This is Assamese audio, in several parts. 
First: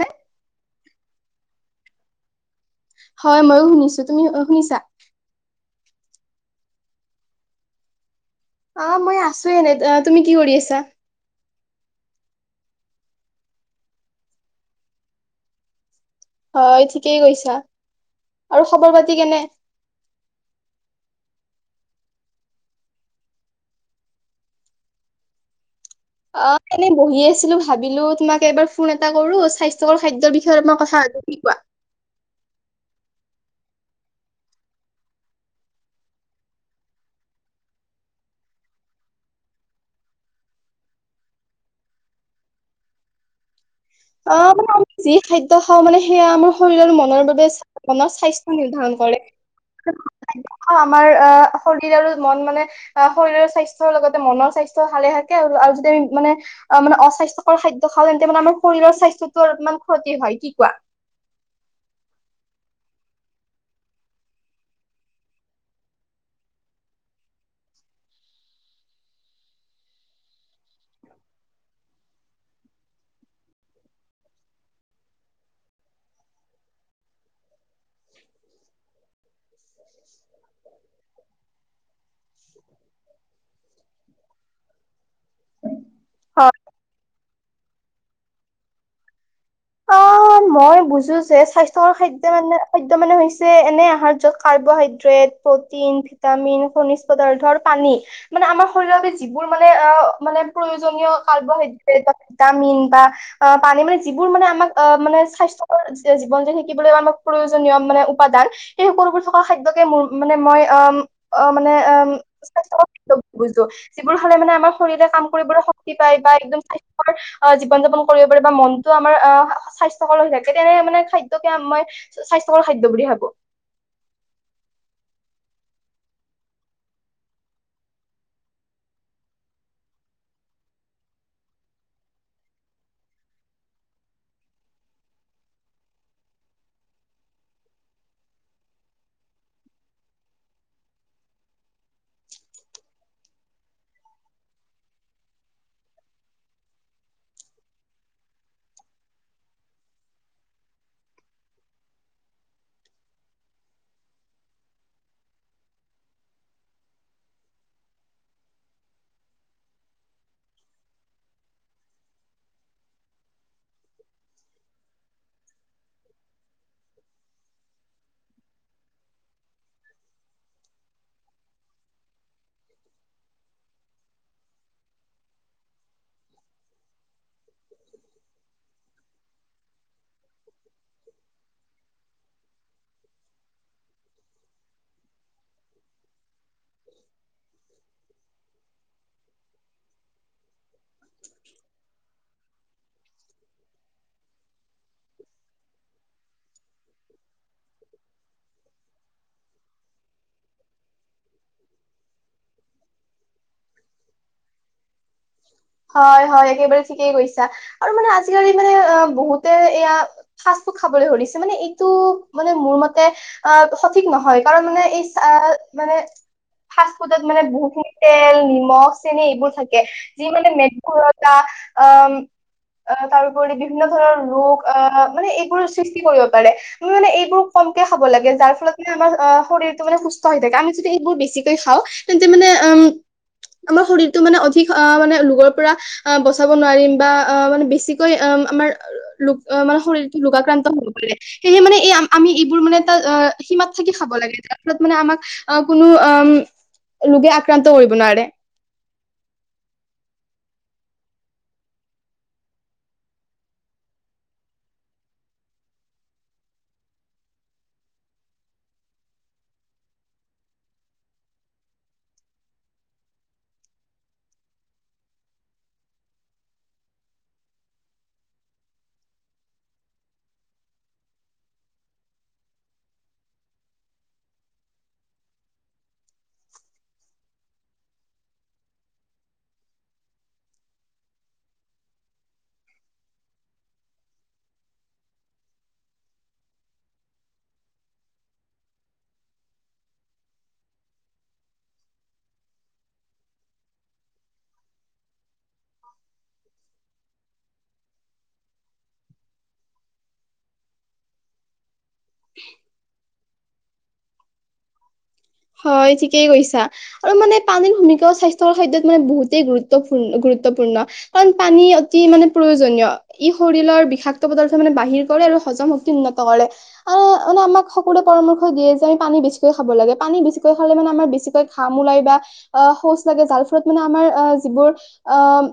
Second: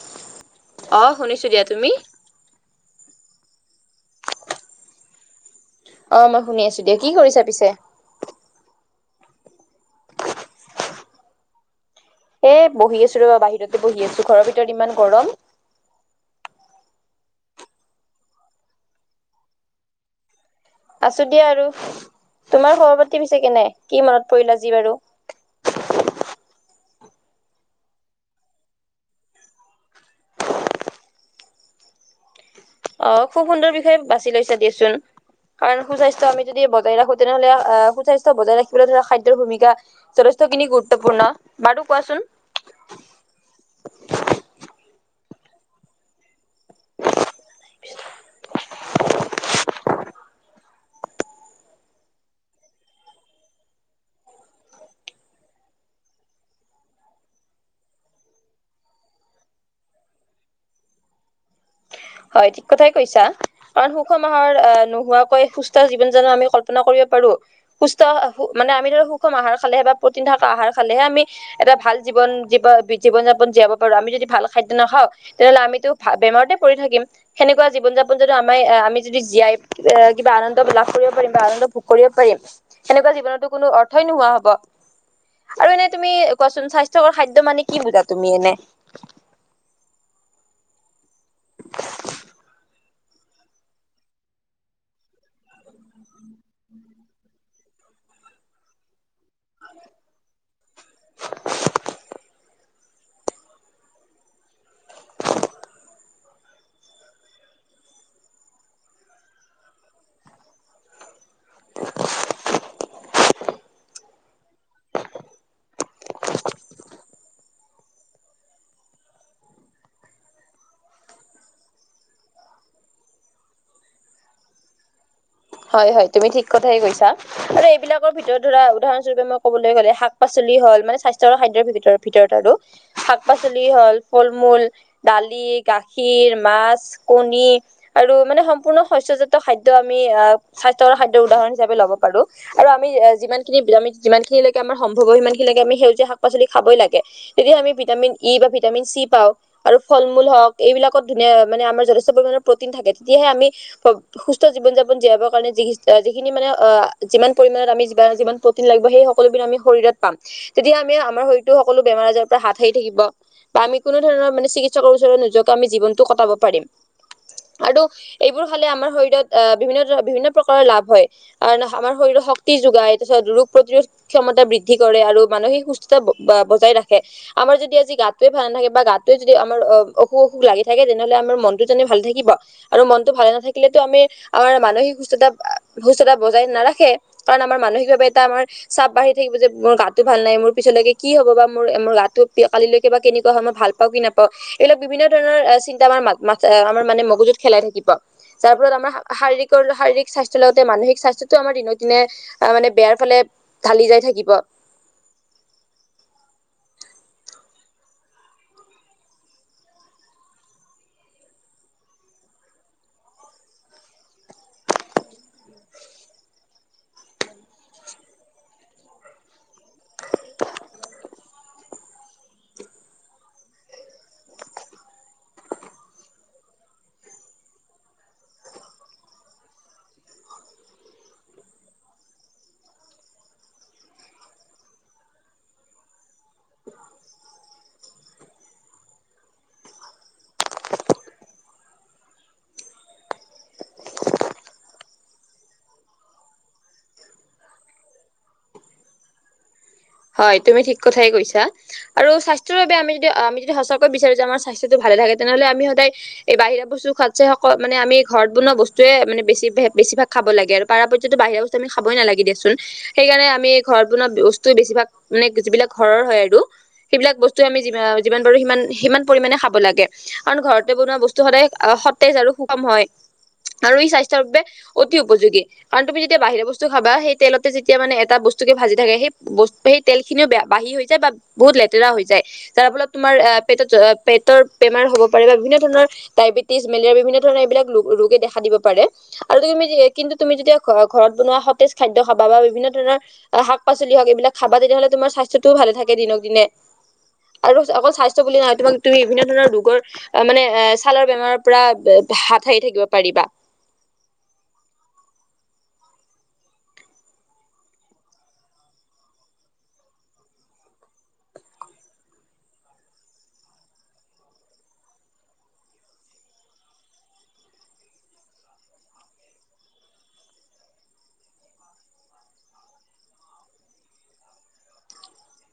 নে? অ শুনিছোঁ দিয়া তুমি হয় ময়ো শুনিছো তুমি শুনিছা অ মই শুনি আছো দিয়া‌ কি কৰিছা পিছে অ মই আছো এনে তুমি কি কৰি আছা এ বহি আছো ৰবা বাহিৰতে বহি আছো ঘৰৰ ভিতৰত ইমান গৰম হয় ঠিকেই কৈছা আৰু খবৰ পাতি কেনে আছো দিয়া আৰু তোমাৰ সভাপাতি পিছে কেনে কি মনত পৰিল আজি বাৰু [unintelligible] অ এনে বহি আছিলো ভাবিলো তোমাক এবাৰ ফোন এটা কৰো স্বাস্থ্যকৰ খাদ্যৰ বিষয়ে অলপ মই কথা কি কোৱা। অ খুব সুন্দৰ বিষয়ে বাছি লৈছা দিয়াচোন। কাৰণ সুস্বাস্থ্য আমি যদি বজাই ৰাখো তেনেহ'লে আহ সুস্বাস্থ্য বজাই ৰাখিবলৈ ধৰা খাদ্যৰ ভূমিকা যথেষ্ট। কিনি গুৰুত্বপূৰ্ণ বাৰু কোৱাচোন [unintelligible] অ মানে আমি যি খাদ্য খাওঁ মানে সেয়া আমাৰ শৰীৰৰ মনৰ বাবে মনৰ স্বাস্থ্য নিৰ্ধাৰণ কৰে। আমাৰ অ শৰীৰ আৰু মন মানে অ শৰীৰৰ স্বাস্থ্যৰ লগতে মনৰ স্বাস্থ্য। স্বাস্থ্য ভালে থাকে আৰু যদি আমি মানে অ মানে অস্বাস্থ্যকৰ খাদ্য খাওঁ তেন্তে মানে আমাৰ। শৰীৰৰ স্বাস্থ্যটো অলপমান ক্ষতি হয় কি কোৱা হয় ঠিক কথাই কৈছা কাৰণ সুখ মাহৰ নোহোৱাকৈ সুস্থ জীৱন জানো আমি কল্পনা কৰিব পাৰো। সুস্থ মানে আমি ধৰে সুষম আহাৰ খালে বা প্ৰটিন থকা আহাৰ খালেহে আমি এটা ভাল জীৱন জীৱ জীন যাপন জীয়াব পাৰো আমি যদি ভাল খাদ্য নাখাওঁ তেনেহ'লে আমিতো ভ বেমাৰতে পৰি থাকিম সেনেকুৱা কুৱা জীৱন যাপন যদি আমাৰ আহ আমি যদি জীয়াই আহ কিবা আনন্দ লাভ কৰিব পাৰিম বা আনন্দ ভোগ কৰিব পাৰিম এনেকুৱা জীৱনতো কোনো অৰ্থই নোহোৱা হব আৰু এনে তুমি অ কোৱাচোন স্বাস্থ্যকৰ খাদ্য মানে কি বুজা তুমি এনে অ', মই বুজো যে স্বাস্থ্যকৰ খাদ্যই মানে খা ত মানে হৈছে এনে আহাৰ য'ত কাৰ্বহাইড্ৰেট প্ৰটিন ভিটামিন খনিজ পদাৰ্থৰ পানী মানে আমাৰ শৰীৰৰ মোৰ মানে অ মানে প্ৰয়োজনীয় কাৰ্ব হাইড্ৰেত বা ভিটামিন বা পানী মানে মানে আমাক মানে স্বাস্থ্যকৰ জীৱন যেন শিকিবলৈ প্ৰয়োজনীয় মানে উপাদান সেই থ খাদ্যকে মোৰ মানে মই অ মানে যিবোৰ খালে মানে আমাৰ শৰীৰে কাম কৰিবলৈ শক্তি পায় বা একদম স্বাস্থ্যৰ জীৱন যাপন কৰিব পাৰে বা মন যিটো আমাৰ অ' স্বাস্থ্যকৰ হৈ থাকে তেনে মানে খাদ্য কে মই স্বাস্থ্যকৰ খাদ্য বুলি ভাবো। [inaudible] হয়- হয় তুমি ঠিক কথাই কৈছা আৰু এইবিলাকৰ ভিতৰত ধৰা উদাহৰণস্বৰূপে মই কবলৈ গ'লে শাক- পাচলি শাক -পাচলি হল মানে স্বাস্থ্য আৰু খাদ্যৰ ভিতৰত আৰু শাক- পাচলি হল, ফল -মূল, দালি গাখীৰ, মাছ, কণী আৰু মানে সম্পূৰ্ণ শস্যজাত খাদ্য আমি স্বাস্থ্যকৰ খাদ্য উদাহৰণ হিচাপে লব পাৰো আৰু আমি যিমানখিনি আমি যিমান খিনিলকে আমাৰ সম্ভৱ সিমানখিনি সেউজীয়া শাক -পাচলি খাবই লাগে, তেতিয়া আমি ভিটামিন ই বা ভিটামিন চি পাওঁ আৰু ফল- মূল হ'ক এইবিলাকত ধুনীয়া মানে আমাৰ যথেষ্ট পৰিমানৰ প্ৰটিন থাক তেতিয়াহে আমি সুস্থ জীবন- যাপন জীয়াব [unintelligible] যিখিনি মানে যিমান পৰিমাণত আমি যিমা- যিমান প্ৰটিন লাগিব সেই সকলোবোৰ আমি শৰীৰত পাম। তেতিয়া আমি আমাৰ শৰীৰতো সকলো বেমাৰ- আজাৰৰ পা হাত সাৰি থাকিব বা আমি কোনো ধৰণৰ মানে চিকিৎসকৰ ওচৰল জত আমি জীৱন টো কটাব পাৰিম আৰু এইবোৰ হলে আমাৰ শৰীৰত অ' বিভিন্ন ধৰণৰ বিভিন্ন প্ৰকাৰৰ লাভ হয় কাৰ আমাৰ শৰীৰৰ শক্তি যোগায় তাৰছত ৰোগ প্ৰতিৰোধ ক্ষমতা বৃদ্ধি কৰে। আৰু মানসিক সুস্থতা বজাই ৰাখে। আমাৰ যদি আজি গাতটোয়ে ভাল নাথাকে বা গাতটোয়ে যদি আমাৰ অ অসু -অসুখ লাগি থাকে তেনেহ'লে আমাৰ মনতো যেনে ভাল থাকিব আৰু মনটো ভালে নাথাকিলেতো আমি আমাৰ মানসিক সুস্থতা -সুস্থতা বজাই নাৰাখে কাৰণ আমাৰ মানসিকভাৱে এটা আমাৰ চাপ বাঢ়ি থাকিব যে মোৰ গাতো ভাল নাই মোৰ পিছলৈকে কি হ'ব বা মোৰ মোৰ গাটো কালিলৈকে বা কেনেকুৱা হয় মই ভাল পাওঁ কি নাপাও এইবিলাক বিভিন্ন ধৰণৰ চিন্তা আমাৰ মাত -মাথে আমাৰ মানে মগজুত খেলাই থাকিব যাৰ ফলত আমাৰ শাৰীৰিক শাৰীৰিক স্বাস্থ্যৰ লগতে মানসিক স্বাস্থ্যটো আমাৰ দিনক দিনে মানে বেয়াৰ ফালে ঢালি যাই থাকিব। [inaudible] হয় -হয় একেবাৰে ঠিকেই কৈছা আৰু মানে আজিকালি মানে অহ বহুতে এয়া খাবলৈ ধৰিছে মানে এইটো মানে মোৰ মতে আ সঠিক নহয় কাৰণ মানে এই মানে ফাষ্ট ফুডত মানে বহুখিনি তেল, নিমখ, চেনি এইবোৰ থাকে [unintelligible] অ', তাৰউপৰি বিভিন্ন ধৰণৰ ৰোগ আহ মানে এইবোৰ সৃষ্টি কৰিব পাৰে মই মানে এইবোৰ কমকে খাব লাগে যাৰ ফলত মানে অহ শৰীৰটো মানে সুস্থ হৈ থাকে। আমি যদি এইবোৰ বেছিকে খাওঁ তেন্তে মানে উম, আমাৰ শৰীৰটো মানে অধিক অ', মানে ৰোগৰ পৰা আ' বচাব নোৱাৰিম বা আ', মানে বেছিকৈ আমাৰ ৰোগ মানে শৰীৰ ৰোগাক্ৰান্ত হব পাৰে সেহে মানে আমি এইবোৰ মানে ত' সীমাত থাকি খাব লাগে তাৰ ফলত মানে আমাক অ' কোনো উম ৰোগে আক্ৰান্ত কৰিব নোৱাৰে। হয়, তুমি ঠিক কথাই কৈছা আৰু স্বাস্থ্যৰ বাবে আমি যদি -আমি যদি সঁচাকৈই বিচাৰো যে আমাৰ স্বাস্থ্যটো ভালে থাকে তেনেহ'লে আমি সদায় এই বাহিৰা বস্তু খোৱাতচেই মানে আমি ঘৰত বনোৱা বস্তুৱে মানে বেছি-বেছিভাগ খা খাব লাগে আৰু পাৰা পৰ্যতটোত বাহিৰা বস্তু আমি খাবই নালাগে দিয়া চোন হেই কাৰণে আমি ঘৰত বনোৱা বস্তু বেছিভাগ মানে যিবিলাক ঘৰৰ হয় আৰু সেইবিলাক বস্তু আৰু আমি যিমান পাৰো সিমান - সিমান পৰিমণে খাব লাগে। কাৰণ ঘৰতে বনোৱা বস্তু সদায় সতেজ আৰু সুষম হয়। আৰু ই -স্বাস্থ্যৰ বাবে অতি উপযোগী কাৰণ তুমি যেতিয়া বাহিৰা বস্তু খাবা সেই তেলতে যেতিয়া মানে এটা বস্তু বস্তুকে ভাজি থাকে সেই বস্তু সেই তেল খিনিও বেয়া বাহি হৈ যায় বা বহুত লেতেৰা হৈ যায় যাৰ ফলত তোমাৰ পেটত পেটৰ বেমাৰ হব পাৰে বা বিভিন্ন ধৰণৰ ডাইবেটিছ, মেলেৰিয়া বিভিন্ন ধৰণৰ এইবিলাক ৰোগে দেখা দিব পাৰে আৰু তুমি কিন্তু তুমি যেতিয়া ঘ -ঘৰত বনোৱা সতেজ খাদ্য খাবা বা বিভিন্ন ধৰণৰ শাক- পাচলি হওঁক এইবিলাক খাবা তেনেহ'লে তোমাৰ স্বাস্থ্যটোও ভালে থাকে দিনক দিনে আৰু অকল স্বাস্থ্য বুলি নহয় তোমাক তুমি বিভিন্ন ধৰণৰ ৰোগৰ মানে এ' ছালৰ বেমাৰৰ পৰা হাত সাৰি থাকিব পাৰিবা। হয়, ঠিকেই কৈছা আৰু মানে পানীৰ ভূমিকাও স্বাস্থ্যৰ খাদ্যত মানে বহুতেই গুৰুত্বপূৰ্ণ - গুৰুত্ব গুৰুত্বপূৰ্ণ কাৰণ পানী অতি মানে প্ৰয়োজনীয় ই শৰীৰৰ বিষাক্ত পদাৰ্থ মানে বাহিৰ কৰে আৰু হজম শক্তি উন্নত কৰে আৰু মানে আমাক সকলোৱে পৰামৰ্শ দিয়ে যে আমি পানী বেছিকৈ খাব লাগে। পানী বেছিকৈ খলে মানে আমাৰ বেছিকৈ ঘাম ওলায় বা শৌচ লাগে জাল ফলত মানে আমাৰ আ যিবোৰ অম,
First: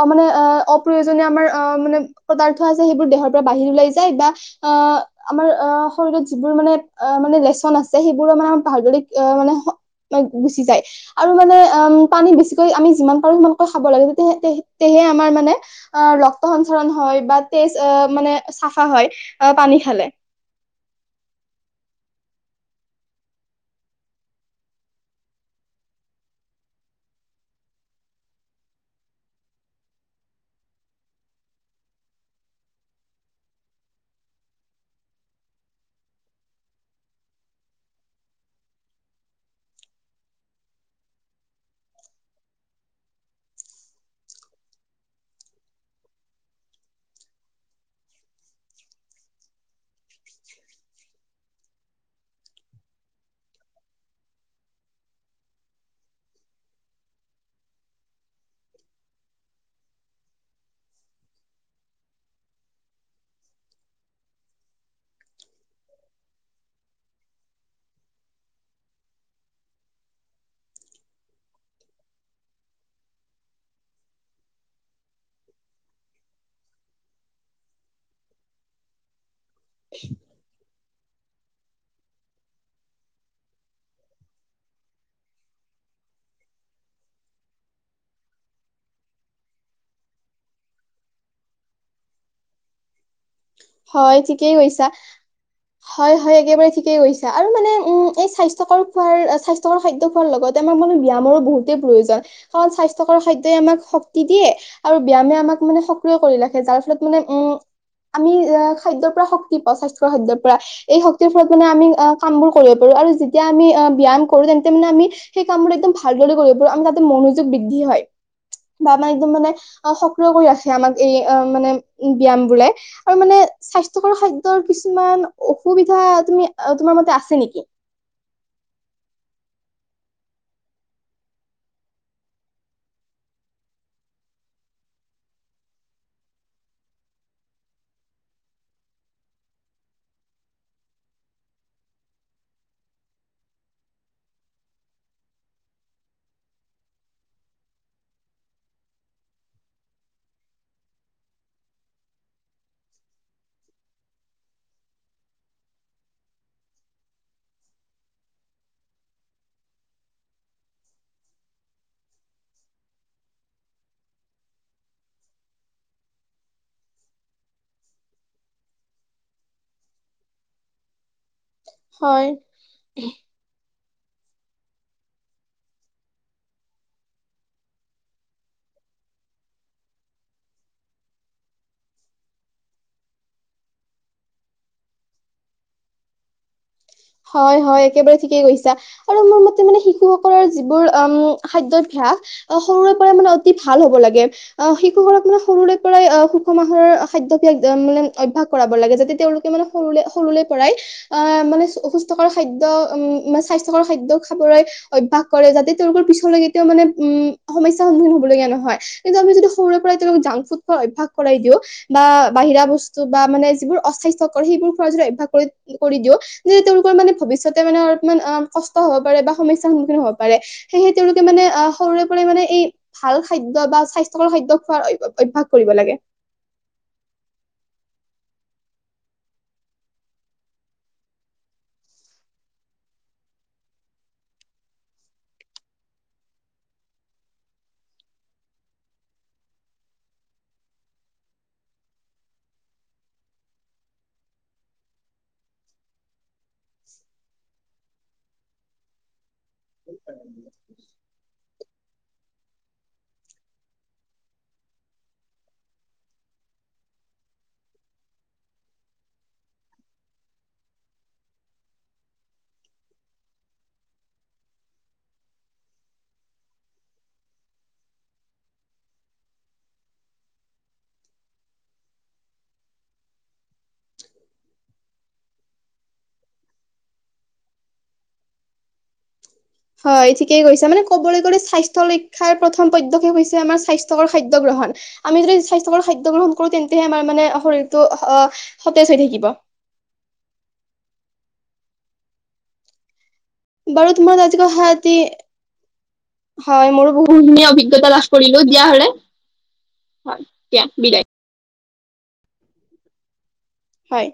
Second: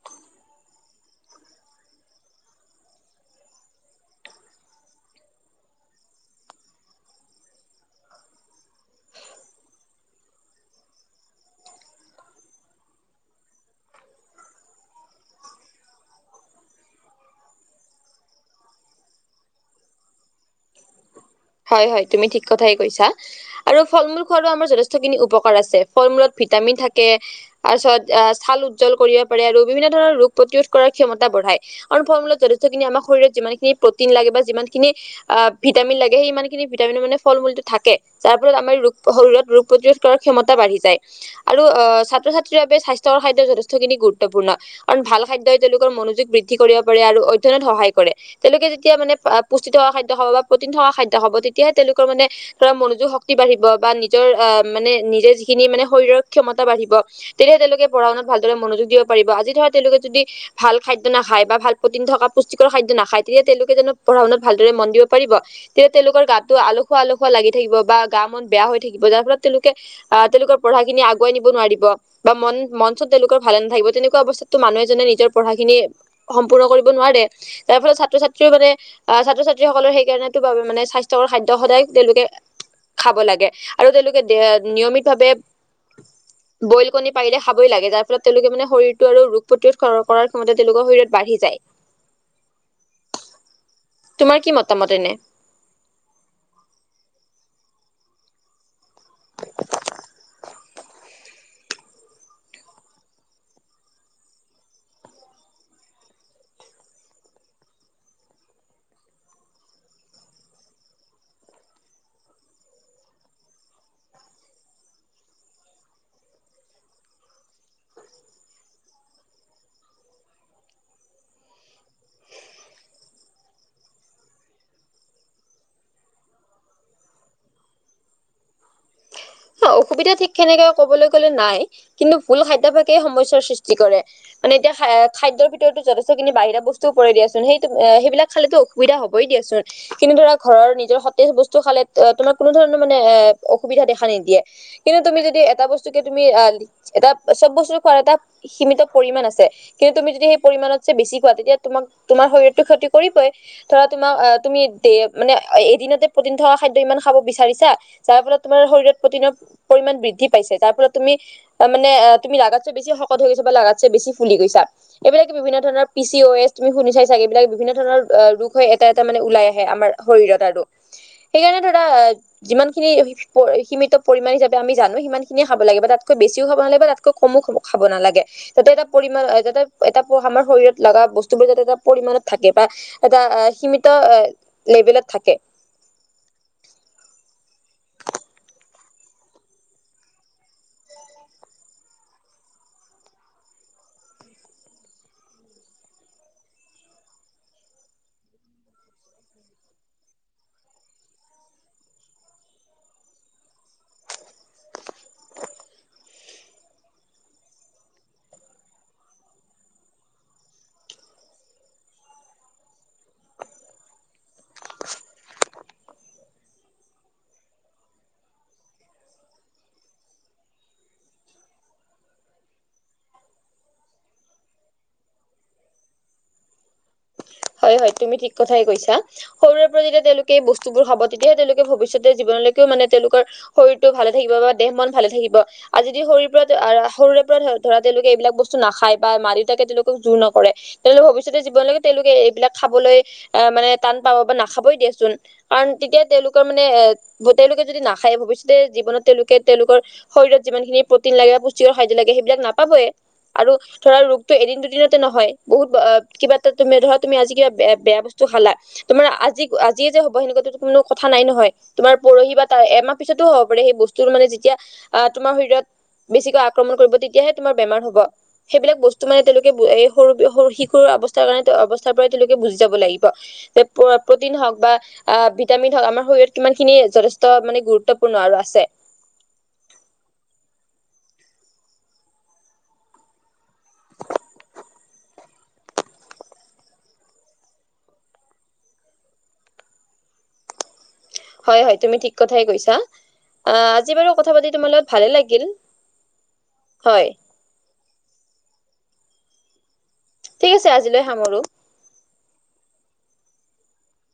অ', মানে আহ অপ্ৰয়োজনীয় আমাৰ অহ মানে পদাৰ্থ আছে সেইবোৰ দেহৰ পৰা বাহিৰ ওলাই যায় বা অহ, আমাৰ অ', শৰীৰত যিবোৰ মানে অ' মানে লেচন আছে সেইবোৰ আমাৰ [unintelligible] গুচি যায় আৰু মানে উম পানী বেছিকৈ আমি যিমান পাৰো সিমানকৈ খাব লাগে তেতিয় তেহে আমাৰ মানে ৰক্ত সঞ্চাৰন হয় বামা তেজ মানে চাফা হয় [unintelligible] হয় হয় তুমি ঠিক কথাই কৈছা আৰু ফল মূল খোৱাৰো আমাৰ যথেষ্টখিনি উপকাৰ আছে ফল মূলত ভিটামিন থাকে, তাৰপিছত ছাল উজ্জ্বল কৰিব পাৰে, আৰু বিভিন্ন ধৰণৰ ৰোগ প্ৰতিৰোধ কৰাৰ ক্ষমতা বঢ় ফল মূলত যেখিনি আমাৰ শৰীৰত যিমানখিন প্ৰটিন লাগে বা যিমান খিনি আহ ভিটামিন লাগে। স ইমানখিনি ভিটামিন মানে ফল মূলটো থাক যাৰ ফলত আমাৰ ৰোগ শৰীৰত ৰোগ প্ৰতিৰোধ কৰাৰ ক্ষমতা বাঢ়ি যায়। আৰু আহ ছাত্ৰ ছাত্ৰীৰ বাবে স্বাস্থ্যৰ খাদ্য যথেষ্টখিনি গুৰুত্বপূৰ্ণ কাৰণ ভাল খাদ্যয় তেওঁলোকৰ মন বৃদ্ধি কৰিব পাৰে আৰু অধ্যয়ন সহায় কৰে তেওঁলোকে যেতিয়া মানে পুষ্টিত থকা খাদ্য খাব বা প্ৰটিন থকা খাদ্য হ'ব তেতিয়াহে তেওঁলোকৰ মানে ধৰা মনোযোগ শক্তি বাঢ়িব বা নিজৰ আহ মানে নিজে যিখিনি মানে শৰীৰ ক্ষমতা বাঢ়িব। তেতিয়া তেওঁলোকে পঢ়াশুনাৰ ভালৰে মনযোগ দিব পাৰিব আজি ধলোকে য ভাল। খাদ্য নাখায় বা ভাল প্ৰ থকা পুষ্টিকৰ খাদ্য নাখায় তেতিয়া তেওঁলোকেন পঢ়াশুনাত মন দিব পাৰিব তেতিয়া তেওঁলোকৰ গাতটো আলহুৱা আলহুৱা লাগি থাকিব বা গা মন বেয়া হৈ থাকিব যাৰ ফলত তেওঁলোকে আহ তেওঁলোকৰ গাই নিব নিব বা মন মন চন তেওঁলোকৰ ভাল নাথাকিব তেনেকুৱা অৱস্থাতো মানুহনে নিজৰ পঢাখিনি সম্পূৰ্ণ কৰিব নোৱাৰে তাৰ ফলত ছাত্ৰ ছাত্ৰীও মানে আহ ছাত্ৰ ছাত্ৰীসকলৰ সেইকাৰণে। মানে স্বাস্থ্যৰ খাদ্য সদায় তেওঁলোকে। খাব লাগে আৰু তেওঁলোকে দে নিয়মিত ভাৱে। বইল কণী পাৰিলে খাবই লাগে যাৰ ফলত তেওঁলোকে মানে শৰীৰটো আৰু ৰোগ প্ৰতিৰোধ কৰাৰ ক্ষমতে তেওঁলোকৰ শৰীৰত বাঢ়ি। যায়। [inaudible] হয় তোমাৰ কি ঠিকেই কৈছা। মতামত এনে হয় হয় একেবাৰে ঠিকেই গৈছো আৰু মানে উম এই স্বাস্থ্যকৰ খোৱাৰ স্বাস্থ্যকৰ খাদ্য খোৱাৰ লগত। আমাক মানে ব্যায়ামৰো বহুতেই প্ৰয়োজন কাৰণ স্বাস্থ্যকৰ খাদ্যই আমাক শক্তি দিয়ে আৰু ব্যায়ামে আমাক। মানে সক্ৰিয় কৰি ৰাখে যাৰ ফলত মানে উম। আমি অঁ খাদ্যৰ পৰা শক্তি পাওঁ স্বাস্থ্যৰ খাদ্যৰ পৰা এই শক্তিৰ ফলত মানে আমি কাম বোৰ কৰিব পাৰো আৰু। যেতিয়া আমি ব্যায়াম কৰো তেন্তে মানে আমি সেই কামবোৰ একদম ভালদৰে কৰিব পাৰো আমাৰ তাতে মনোযোগ বৃদ্ধি হয়। বা আমাক একদম মানে সক্ৰিয় কৰি ৰাখে আমাক এই মানে ব্যায়ায়াম বোৰে। হয় মানে। স্বাস্থ্যকৰ খাদ্যৰ কিছুমান অসুবিধা তুমি তোমাৰ মতে আছে নেকি। [inaudible] হ অসুবিধা ঠিক সেনেকে কবলৈ গলে নাই কিন্তু ভুল খাদ্যভাগেই সমস্যাৰ সৃষ্টি কৰে মানে এতিয়া খাদৰ ভিতৰতো যথেষ্টিনি বি ব্তুওৰে দিয়াচোন সেই সেইবিলাকালেতো অসবিা হ'বই দিয়াচোন। কিন্তু ধৰা ঘৰৰ নিজৰ সতেজ বস্তু খালে তোমাক কোনো ধৰণৰ মানে এ অসুবিধা দেখা নি। দিয়ে কিন্তু তুমি যদি এটা বস্তুকে তুমি এটা চব বস্তু খোৱাৰ এটা সীমিত পৰিমাণ। আছে কিন্তু তুমি যদি হেই পৰিমাণতকৈ বেছি খোৱা তেতিয়া তোমাক তোমাৰ শৰীৰত টো ক্ষয়টি কৰিবই ধৰা তোমাৰ। অঁ তুমি দে মানে এদিনতে প্ৰটিন থকা খাদ্য ইমান খাব বিচাৰিছা যাৰ ফলত তোমাৰ শৰীৰত। নৰ পৰিমাণ বৃদ্ধি পাইছে তাৰ ফলত তুমি মানে তুমি গাতছে বেছি শকত হৈ গৈছ বলা বেছি। ফুলি গৈছা এইবিলাক বিভিন্ন ধৰণৰ পি চি অও এছ তুমি শুনি চাই চাগে এইবিলাক বিভিন্ন ধৰণৰ ৰখ হয় এটা এটা। মানে ওলাই আহে আমাৰ শৰীৰতো সেইকাৰণে ধৰা হয় যিমান খিনি প। পৰিাণ হিচাপে আমি জানো সিমান খিনিয়ে খাব লাগে বা তাতকৈ বেছিও খাব নাগে বা তাতকৈ কমো খাব নালাগে তাতে এটা। পৰিম যাতে এটা আমাৰ শৰীৰত লগা বস্তুবোৰ যাতে এটা পৰিমণত থাকে বা এটা সীমিত। লেভেলত থাকে। [inaudible] হয় হয় একেবাৰে ঠিকেই কৈছা আৰু মোৰ মতে মানে শিশুসকলৰ যিবোৰ খাদ্যত ভ। সৰুৰে পৰাই মানে অতি ভাল হব লাগে অ শিশু ঘক মানে সৰুৰে পৰাই সুষম আহাৰৰ। খাদ্যভিয়াখ মানে অভ্যায়াস কৰাব লাগে যাতে তেওঁলোকে মানে সৰুলে সৰুৰে পৰাই আহ মানে অসুস্থকৰ খাদ্য উ মানে স্বাস্থকাৰ খাদ্য খাবলৈ অভ্যয়াস কৰে যাতে তেওঁলোকৰ পিছলৈকে তেওঁ মানে। উম সমস্যা সন্মুখীন হবলগীয়া নহয় কিন্তু আমি যদি সৰুৰে পৰাই তেওঁলক জাংক ফুড অভ্যাস কৰাই দিওঁ। বা বাহিৰা বস্তু বা মানে যিবোৰ অস্বাস্থকৰ সেইবোৰ খোৱা যদি অভ্যায়াস কৰি কৰি দিও। যে তেওঁলোকৰ মানে ভৱিষ্যতে মানে অলপমান অ কষ্ট হ'ব পাৰে বা সম্যাৰ সন্মুখীন হ'ব পাৰে সেয়ে তেওঁলোকে মানে। সৰুৰে পৰা মানে এই ভাল খাদ্য বা স্বাস্থ্যকৰ খাদ্য খোৱাৰ অভ্যাস কৰিব লাগে। [inaudible] হয় তুমি ঠিক কৈছা সৰুৰে পৰা যেতিয়া তেওঁলোকে বস্তুবোৰ খাব তেতিয়াহে তেওঁলোকে ভৱিষ্যতে জীৱনলৈকে মানে তেওঁলোকৰ শৰীৰটো ভালে থাকিব বা দেহ মন ভালে থাকিব আজি দি শৰীৰ পৰা সৰুৰে পৰা ধৰা তেওঁলোকে এইবিলখক বস্তু নাখায় বা মা দেউতাকে তেওঁলোকক জোৰ নকৰে তেওঁলোকে ভৱিষ্যতে জীনলৈ তেওঁলোকে এই- বিলাক খাবলৈ আহ মানে টান পাব বা নাখাবই দিয়াচোন কাৰণ তেতিয়া তেওঁলোকৰ মানে এ তেওঁলোকে যদি নাখায় ভৱিষ্যতে জীৱনত তেওঁলোকে তেওঁলোক শৰীৰত যিমান খিনি প্ৰটিন লাগে বা পুষ্টিকৰ খাদ্য লাগে সেইবিলাক নাপাবয়ে আৰু ধৰা ৰোগতটো এদিন দুদিনতে নহয়, বহুত কিবা এটা ত মেৰু হত তুমি আজি কিবা ব বেয়া বস্তু খালা তোমাৰ আজি আজিয়ে যে হ'ব সেনেকুৱা কোনো কথা নাই নহয়, তোমাৰ পৰহি বা তাৰ এমাহ পিছতো হ'ব পাৰে সেই বস্তু মানে যেতিয়া তোমাৰ শৰীৰত বেছিকৈ আক্ৰমণ কৰিব তেতিয়াহে তোমাৰ বেমাৰ হ'ব। সেইবিলাক বস্তু মানে তেওঁলোকে এই সৰু সৰু শিশুৰ অৱস্থাৰ কাৰণে অৱ- ছাইপাৰ তুলিকে বুজি যাব লাগিব তে প্ৰ প্ৰটিন হক বা আ ভিটামিন হ আমাৰ শৰীৰত কিমানখিনি। যথেষ্ট মানে গুৰুত্বপূৰ্ণ আৰু আছে। [inaudible] হয়, ঠিকেই কৈছে মানে ক'বলৈ গ'লে স্বাস্থ্য ৰক্ষাৰ প্ৰথম পদ্যক্ষেপ হৈছে আমাৰ স্বাস্থ্যকৰ খাদ্য গ্ৰহ- আমি যদি স্বাস্থ্যকৰ খাদ্য গ্ৰহণ কৰো, তেন্তেহে আমাৰ মানে শৰীৰটো আহ সতেজ হৈ থাকিব। [inaudible] হয়, হয় তুমি ঠিক কথাই কৈছা। আহ, আজি বাৰু কথা পাতি তোমাৰ লগত ভালে লাগিল। হয়, মোৰো বহুিনি অভিজ্ঞতা লাভ কৰিলো দিয়া হ'লে। হয় ঠিক দিয়া আছে আজিলৈ বিদায় সামৰো। হয়।